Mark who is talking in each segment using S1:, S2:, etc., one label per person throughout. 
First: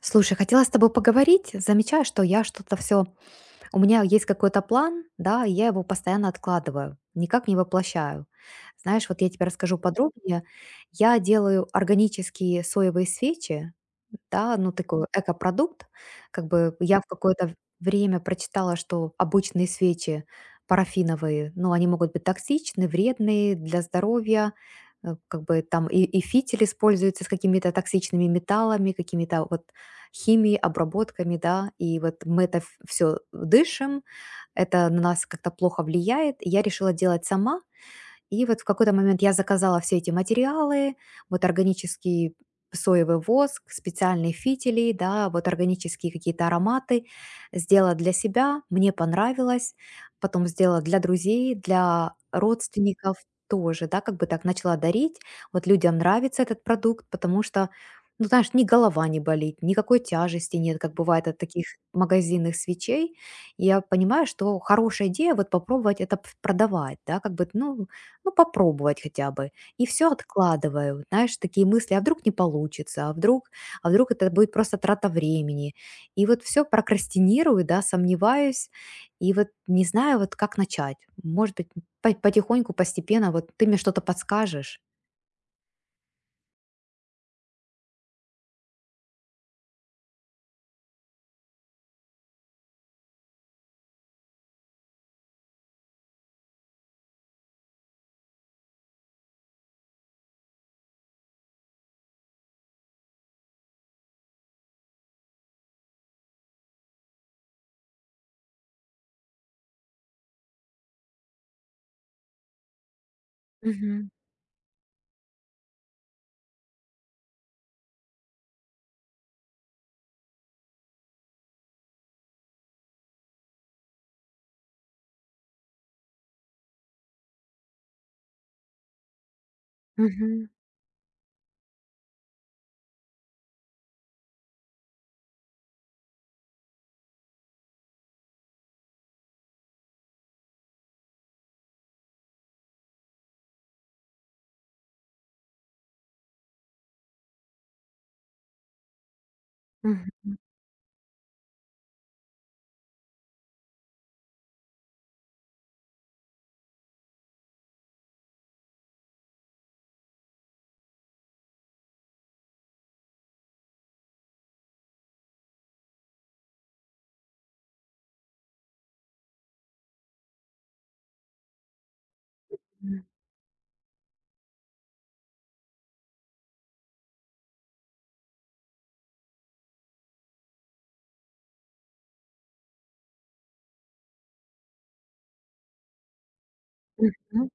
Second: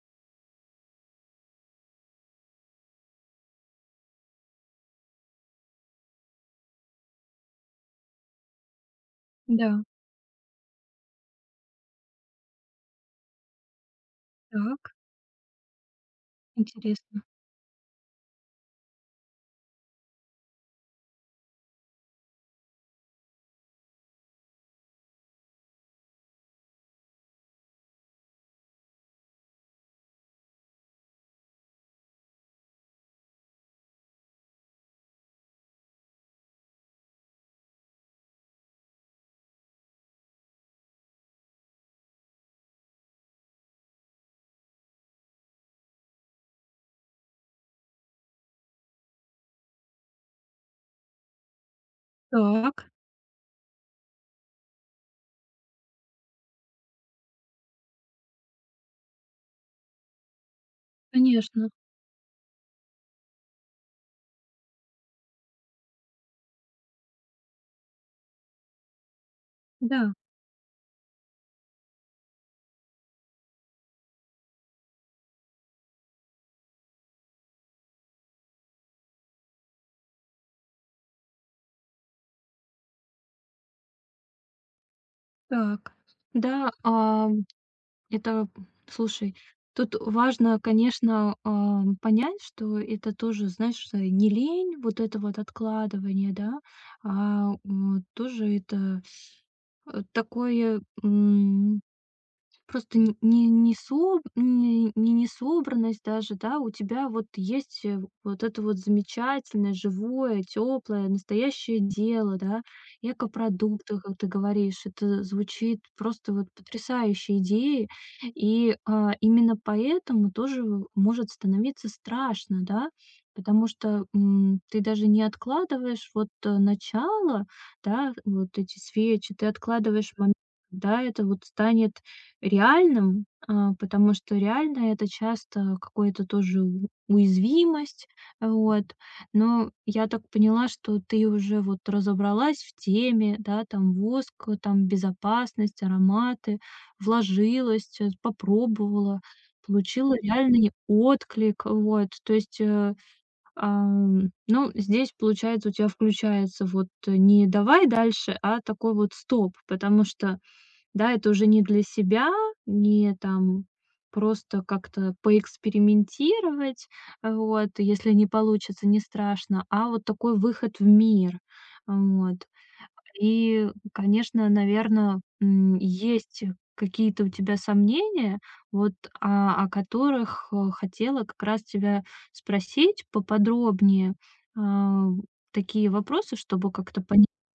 S1: Слушай, хотела с тобой поговорить. Замечаю, что я что-то все... У меня есть какой-то план, да, и я его постоянно откладываю, никак не воплощаю. Знаешь, вот я тебе расскажу
S2: Да,
S1: подробнее. Я делаю органические соевые свечи, да, ну
S2: так,
S1: такой экопродукт. Как бы я в
S2: интересно.
S1: какое-то время прочитала, что обычные свечи парафиновые, ну они могут быть токсичны, вредные для здоровья, как бы там и фитиль используется с какими-то токсичными металлами, какими-то вот химией, обработками, да, и вот мы это все дышим, это на нас как-то плохо влияет. И я решила делать сама, и вот в какой-то момент я заказала все эти материалы, вот органический соевый воск, специальные фитили, да, вот органические какие-то ароматы. Сделала для себя, мне понравилось. Потом сделала для друзей, для
S2: Так,
S1: родственников тоже, да, как бы так начала дарить. Вот людям нравится этот продукт, потому что, ну, знаешь, ни голова не болит, никакой тяжести нет, как бывает от таких
S2: конечно,
S1: магазинных свечей. И я понимаю, что хорошая идея вот попробовать это продавать, да, как бы, ну, попробовать хотя бы. И все
S2: да,
S1: откладываю. Знаешь, такие мысли: а вдруг не получится, а вдруг это будет просто трата времени. И вот все прокрастинирую, да, сомневаюсь, и вот не знаю, вот как начать. Может быть, по потихоньку, постепенно, вот ты мне что-то подскажешь?
S2: так. Да, это, слушай, тут важно, конечно, понять, что это тоже, знаешь, не лень, вот это вот откладывание, да, тоже это такое, просто н не не соб не не несобранность даже, да, у тебя вот есть, вот это вот замечательное, живое, теплое настоящее дело, да. Экопродукты, как ты говоришь, это звучит просто вот потрясающей идеей. И, именно поэтому тоже может становиться страшно, да, потому что, ты даже не откладываешь вот, начало, да, вот эти свечи, ты откладываешь момент,
S1: Мгм.
S2: когда это вот станет реальным, потому что реально это часто какая то тоже у уязвимость, вот. Но я так поняла, что ты уже вот разобралась в теме, да, там воск, там безопасность, ароматы, вложилась, попробовала, получила
S1: Мгм.
S2: реальный отклик, вот. То есть, ну, здесь, получается, у тебя включается вот не «давай дальше», а такой вот «стоп», потому что да, это уже не для себя, не там просто как-то поэкспериментировать, вот, если не получится, не страшно, а вот такой выход в мир, вот.
S1: Мгм.
S2: И, конечно, наверное, есть какие-то у тебя сомнения, вот, о которых хотела как раз тебя спросить поподробнее, а, такие вопросы, чтобы как-то понять,
S1: Мгм.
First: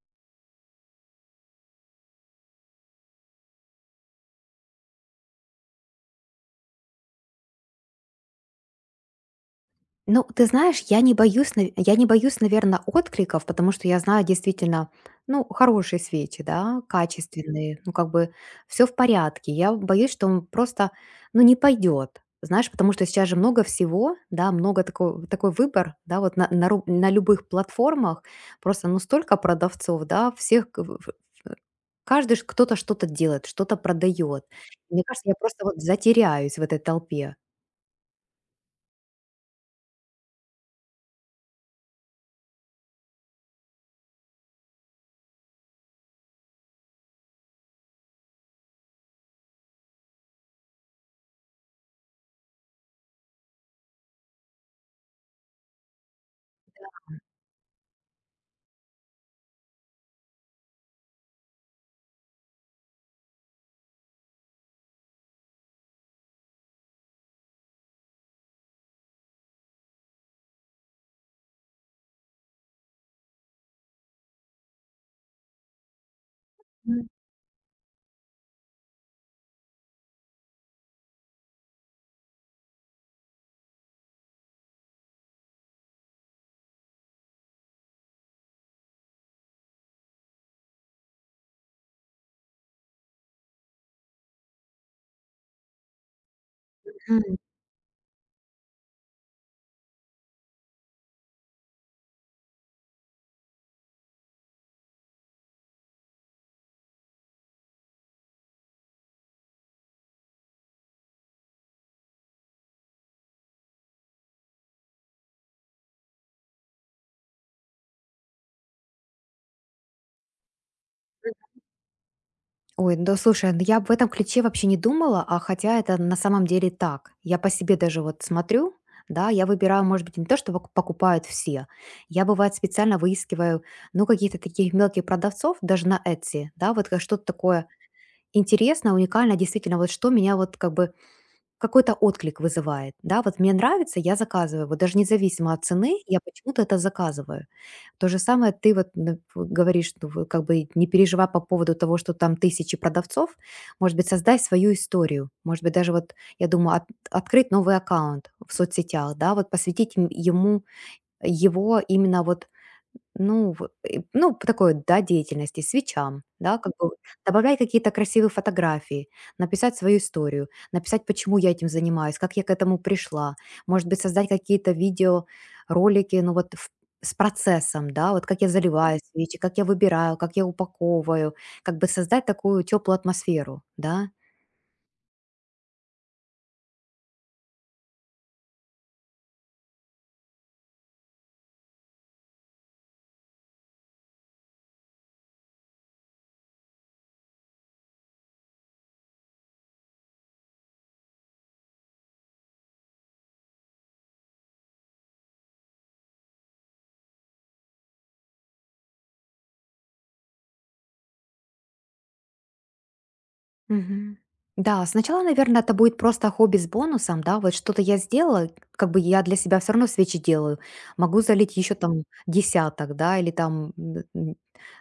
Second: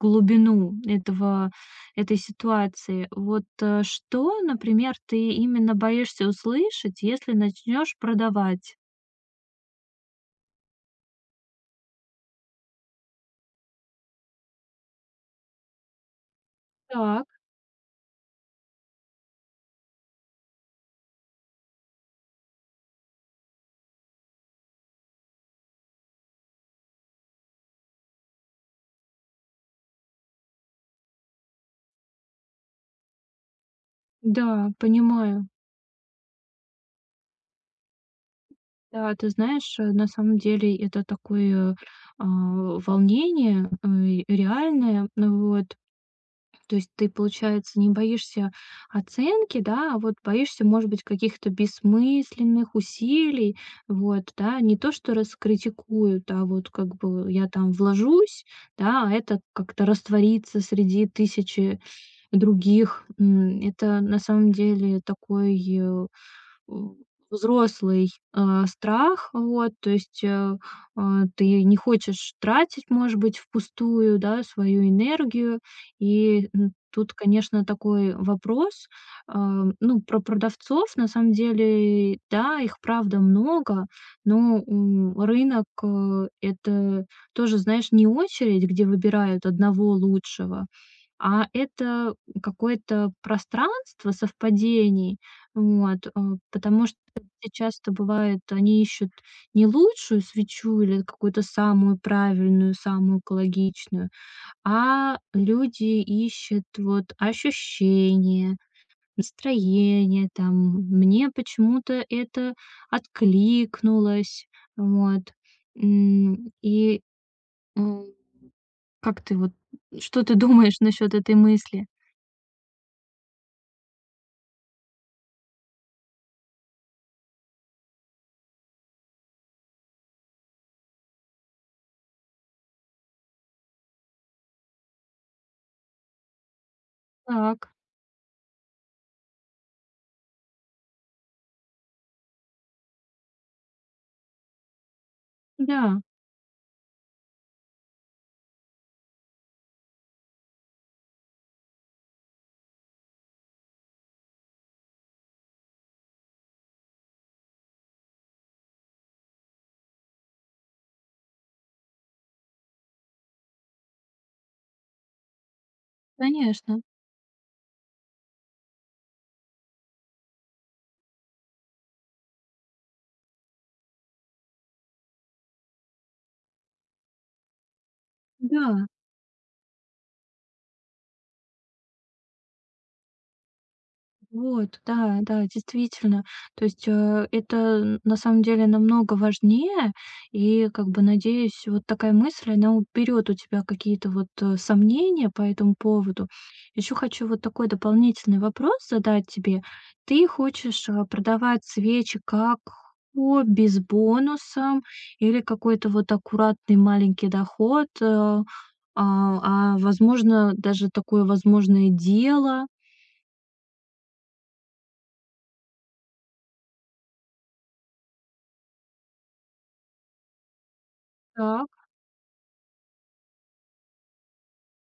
S2: глубину этого этой ситуации. Вот, что, например, ты именно боишься услышать, если начнешь продавать?
S1: Ну, ты знаешь, я не боюсь, наверное, откликов, потому что я знаю действительно, ну, хорошие свечи, да,
S2: Так,
S1: качественные, ну, как бы все в порядке. Я боюсь, что он просто, ну, не пойдет, знаешь, потому что сейчас же много всего, да, много такой, такой выбор, да, вот на любых платформах просто, ну, столько продавцов, да, всех, каждый ж кто-то что-то делает, что-то продает.
S2: да,
S1: Мне кажется, я
S2: понимаю.
S1: просто вот затеряюсь в этой толпе.
S2: Да, ты знаешь, на самом деле это такое, волнение, реальное. Ну вот. То есть ты, получается, не боишься оценки, да, а вот боишься, может быть, каких-то бессмысленных усилий, вот, да, не то, что раскритикуют, а вот как бы я там вложусь, да, а это как-то растворится среди тысячи других. Это на самом деле такой м, взрослый, страх, вот, то есть, ты не хочешь тратить, может быть, впустую, да, свою энергию. И, тут, конечно, такой вопрос, ну, про продавцов, на самом деле, да, их правда много, но, рынок, это тоже, знаешь, не очередь, где выбирают одного лучшего, а это какое-то пространство совпадений, вот, потому что
S1: Мгм.
S2: те часто бывает, они ищут не лучшую свечу или какую-то самую правильную, самую экологичную, а люди ищут вот ощущение, настроение, там, мне почему-то это откликнулось, вот. М, и, м, как ты вот, что ты думаешь насчет этой мысли?
S1: Ой, да слушай, ну я в этом ключе вообще не думала, а хотя это на самом деле так. Я по себе даже вот смотрю, да, я выбираю, может быть, не то, что покупают все. Я, бывает, специально выискиваю, ну, какие-то таких мелких продавцов, даже на Etsy, да, вот как что-то такое
S2: Так.
S1: интересное, уникальное, действительно, вот что меня вот как бы какой-то отклик вызывает, да. Вот мне нравится, я заказываю. Вот даже независимо от цены,
S2: Да,
S1: я почему-то это заказываю. То же самое ты вот вот говоришь, что вы как бы не переживай по поводу того, что там тысячи продавцов. Может быть, создай свою историю. Может быть, даже вот, я думаю, открыть новый аккаунт в соцсетях, да, вот посвятить ему его именно вот ну, в и ну, п такой, вот, да, деятельности, свечам, да, как
S2: конечно,
S1: бы добавляй какие-то красивые фотографии, написать свою историю, написать, почему я этим занимаюсь, как я к этому пришла. Может быть, создать какие-то видео, ролики, ну, вот в с процессом, да, вот как я
S2: да.
S1: заливаю свечи, как я выбираю, как я упаковываю. Как бы создать такую теплую атмосферу, да.
S2: Вот, да, да, действительно. То есть, это, н на самом деле намного важнее. И, как бы, надеюсь, вот такая мысль, она уберет у тебя какие-то вот, сомнения по этому поводу. Еще хочу вот такой дополнительный вопрос задать тебе. Ты хочешь, продавать свечи как хобби с бонусом или какой-то вот аккуратный маленький доход, возможно, даже такое возможное дело?
S1: Мгм. Да, сначала, наверное, это будет просто хобби с бонусом, да, вот что-то я сделала, как бы я для себя все равно свечи делаю, могу залить
S2: Так,
S1: еще там десяток, да, или там,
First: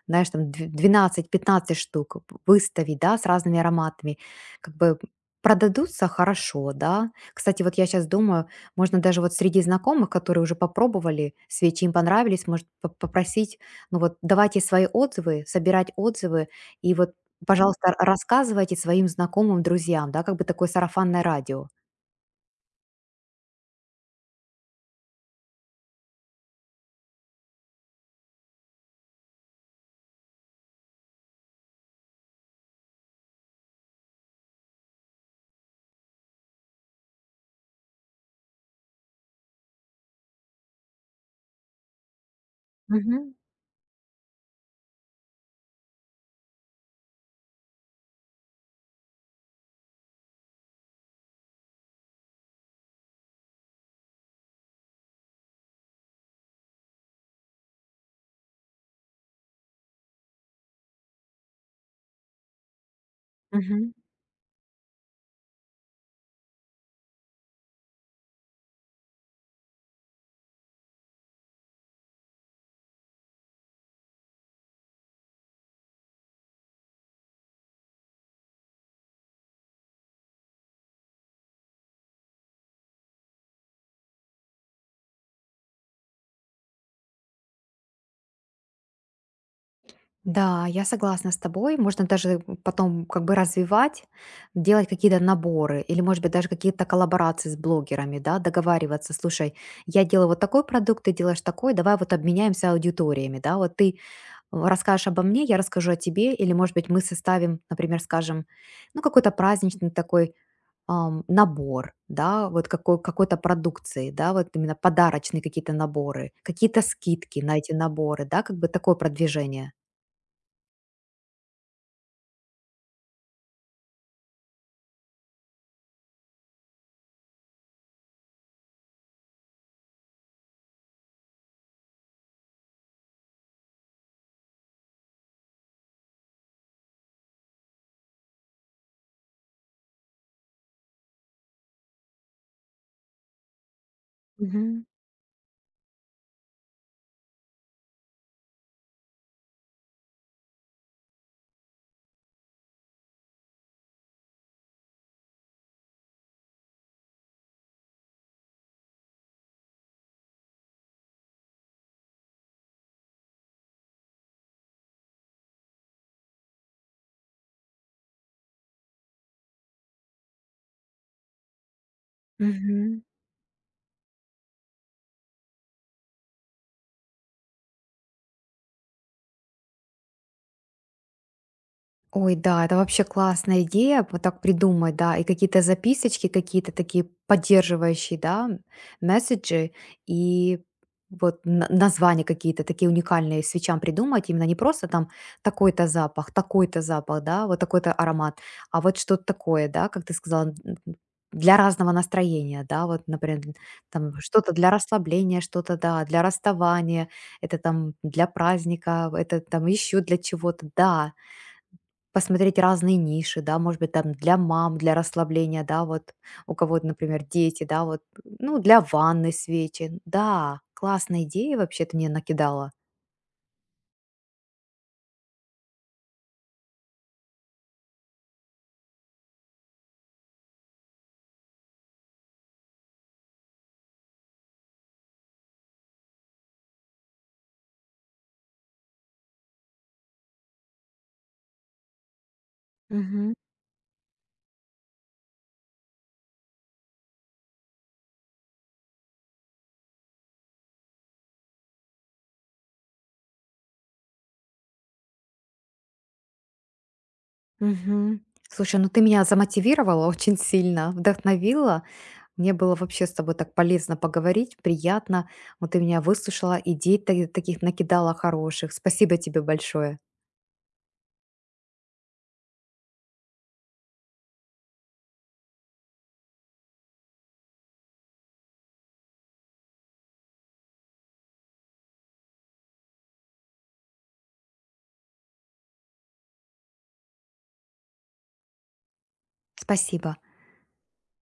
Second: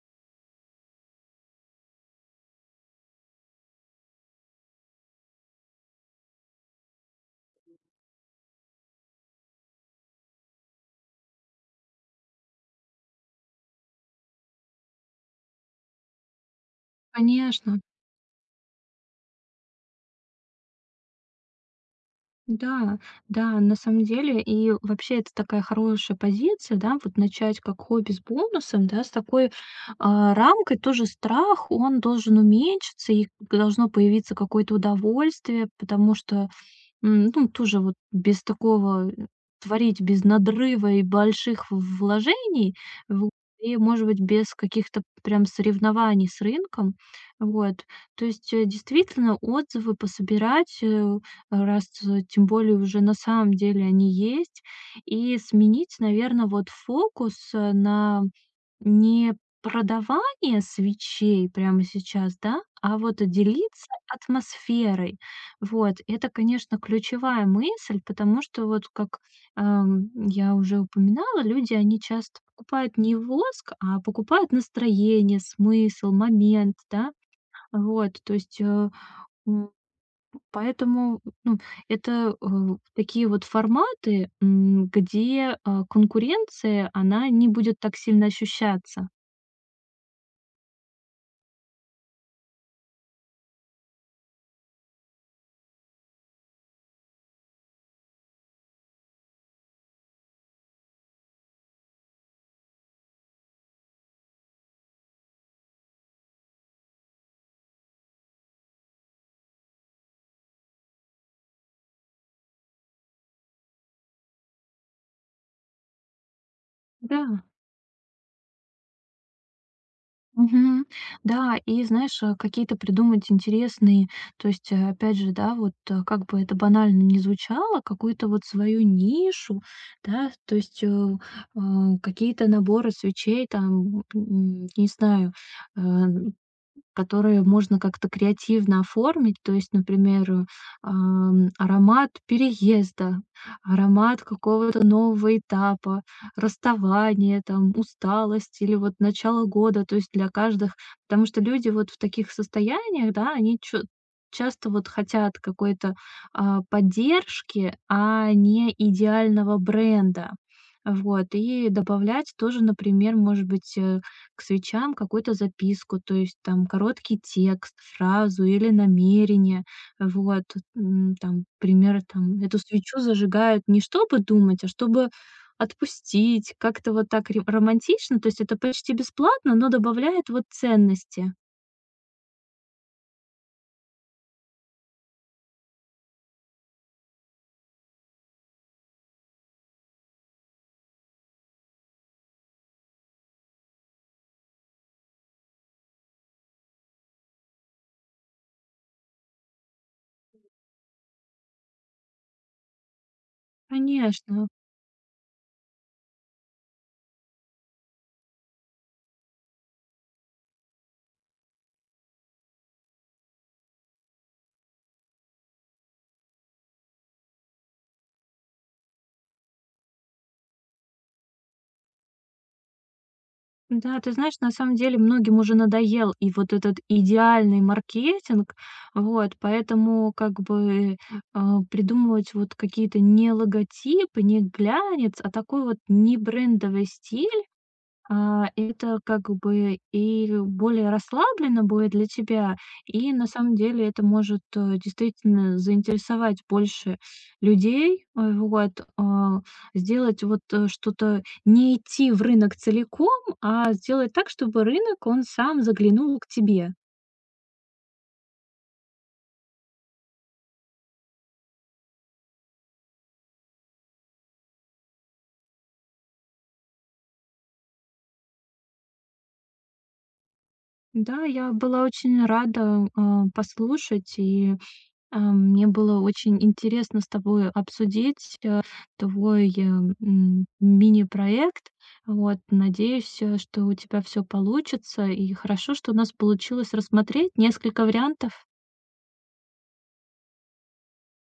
S1: знаешь, там двенадцать-пятнадцать штук выставить, да, с разными ароматами, как бы продадутся хорошо, да. Кстати, вот я сейчас думаю, можно даже вот среди знакомых, которые уже попробовали свечи, им понравились, может попросить, ну вот давайте свои отзывы, собирать отзывы, и вот
S2: конечно.
S1: пожалуйста, рассказывайте своим знакомым, друзьям, да, как бы такое сарафанное радио.
S2: Да, да, на самом деле, и вообще это такая хорошая позиция, да, вот начать как хобби с бонусом, да, с такой рамкой тоже страх, он должен уменьшиться, и должно появиться какое-то удовольствие, потому что ну, тоже вот без такого, творить без надрыва и больших в вложений, вот,
S1: Мгм,
S2: и, может быть, без каких-то прям соревнований с рынком. Вот. То есть, действительно, отзывы пособирать, раз, тем более уже на самом деле они есть, и сменить, наверное, вот фокус, на не продавание свечей прямо сейчас, да, а вот делиться
S1: мгм.
S2: атмосферой. Вот. Это, конечно, ключевая мысль, потому что вот как, я уже упоминала, люди, они часто покупают не воск, а покупают настроение, смысл, момент, да. Вот, то есть, м, поэтому, ну, это, такие вот форматы, где, конкуренция, она не будет так сильно ощущаться.
S1: Да, я согласна с тобой. Можно даже потом как бы развивать, делать какие-то наборы или, может быть, даже какие-то коллаборации с блогерами, да, договариваться. Слушай, я делаю вот такой продукт, ты делаешь такой, давай вот обменяемся аудиториями, да, вот ты расскажешь обо мне, я расскажу о тебе, или, может быть, мы составим, например, скажем, ну, какой-то праздничный такой набор, да, вот какой, какой-то продукции, да, вот именно подарочные какие-то наборы, какие-то скидки
S2: Да.
S1: на эти наборы, да, как бы такое продвижение.
S2: Мгм. Да, и знаешь, какие-то придумать интересные, то есть, опять же, да, вот как бы это банально не звучало, какую-то вот свою нишу, да, то есть э, какие-то наборы свечей, там, не знаю, э, которые можно как-то креативно оформить. То есть, например, аромат переезда, аромат
S1: Мгм.
S2: какого-то нового этапа, расставания, там, усталость или вот начало года. То есть для каждых, потому что люди вот в таких состояниях, да, они часто вот хотят какой-то поддержки, а не идеального бренда. Вот, и добавлять тоже, например, может быть, к свечам какую-то записку, то есть там короткий текст, фразу или намерение. Вот, там, пример, там, эту свечу
S1: Мгм.
S2: зажигают не чтобы думать, а чтобы отпустить. Как-то вот так романтично, то есть это почти бесплатно, но добавляет вот ценности.
S1: Ой, да, это вообще классная идея, вот так придумать, да, и какие-то записочки, какие-то такие поддерживающие, да, месседжи, и вот названия какие-то такие уникальные свечам придумать, именно не просто там такой-то запах, да, вот такой-то аромат, а вот что-то такое, да, как ты сказала, н- для разного настроения, да, вот, например, там
S2: Конечно.
S1: что-то для расслабления, что-то, да, для расставания, это там для праздника, это там еще для чего-то, да, посмотреть разные ниши, да, может быть, там для мам, для расслабления, да, вот у кого-то, например, дети, да, вот, ну, для ванны свечи. Да, классная идея вообще ты мне накидала.
S2: Да, ты знаешь, на самом деле многим уже надоел и вот этот идеальный маркетинг, вот, поэтому как бы придумывать вот какие-то не логотипы, не глянец, а такой вот не брендовый стиль, это как бы и более расслабленно будет для тебя, и на
S1: Мгм.
S2: самом деле это может, действительно заинтересовать больше людей, вот, сделать вот, что-то, не идти в рынок целиком, а сделать так, чтобы рынок, он сам заглянул к тебе.
S1: Мгм. Слушай, ну ты меня замотивировала очень сильно, вдохновила. Мне было вообще с тобой так полезно поговорить, приятно. Вот ты меня выслушала, идей таких накидала хороших. Спасибо тебе большое.
S2: Да, я была очень рада, послушать и мне было очень интересно с тобой обсудить твой мини-проект. Вот, надеюсь, что у тебя все получится. И хорошо, что у нас получилось рассмотреть несколько вариантов.
S1: Спасибо.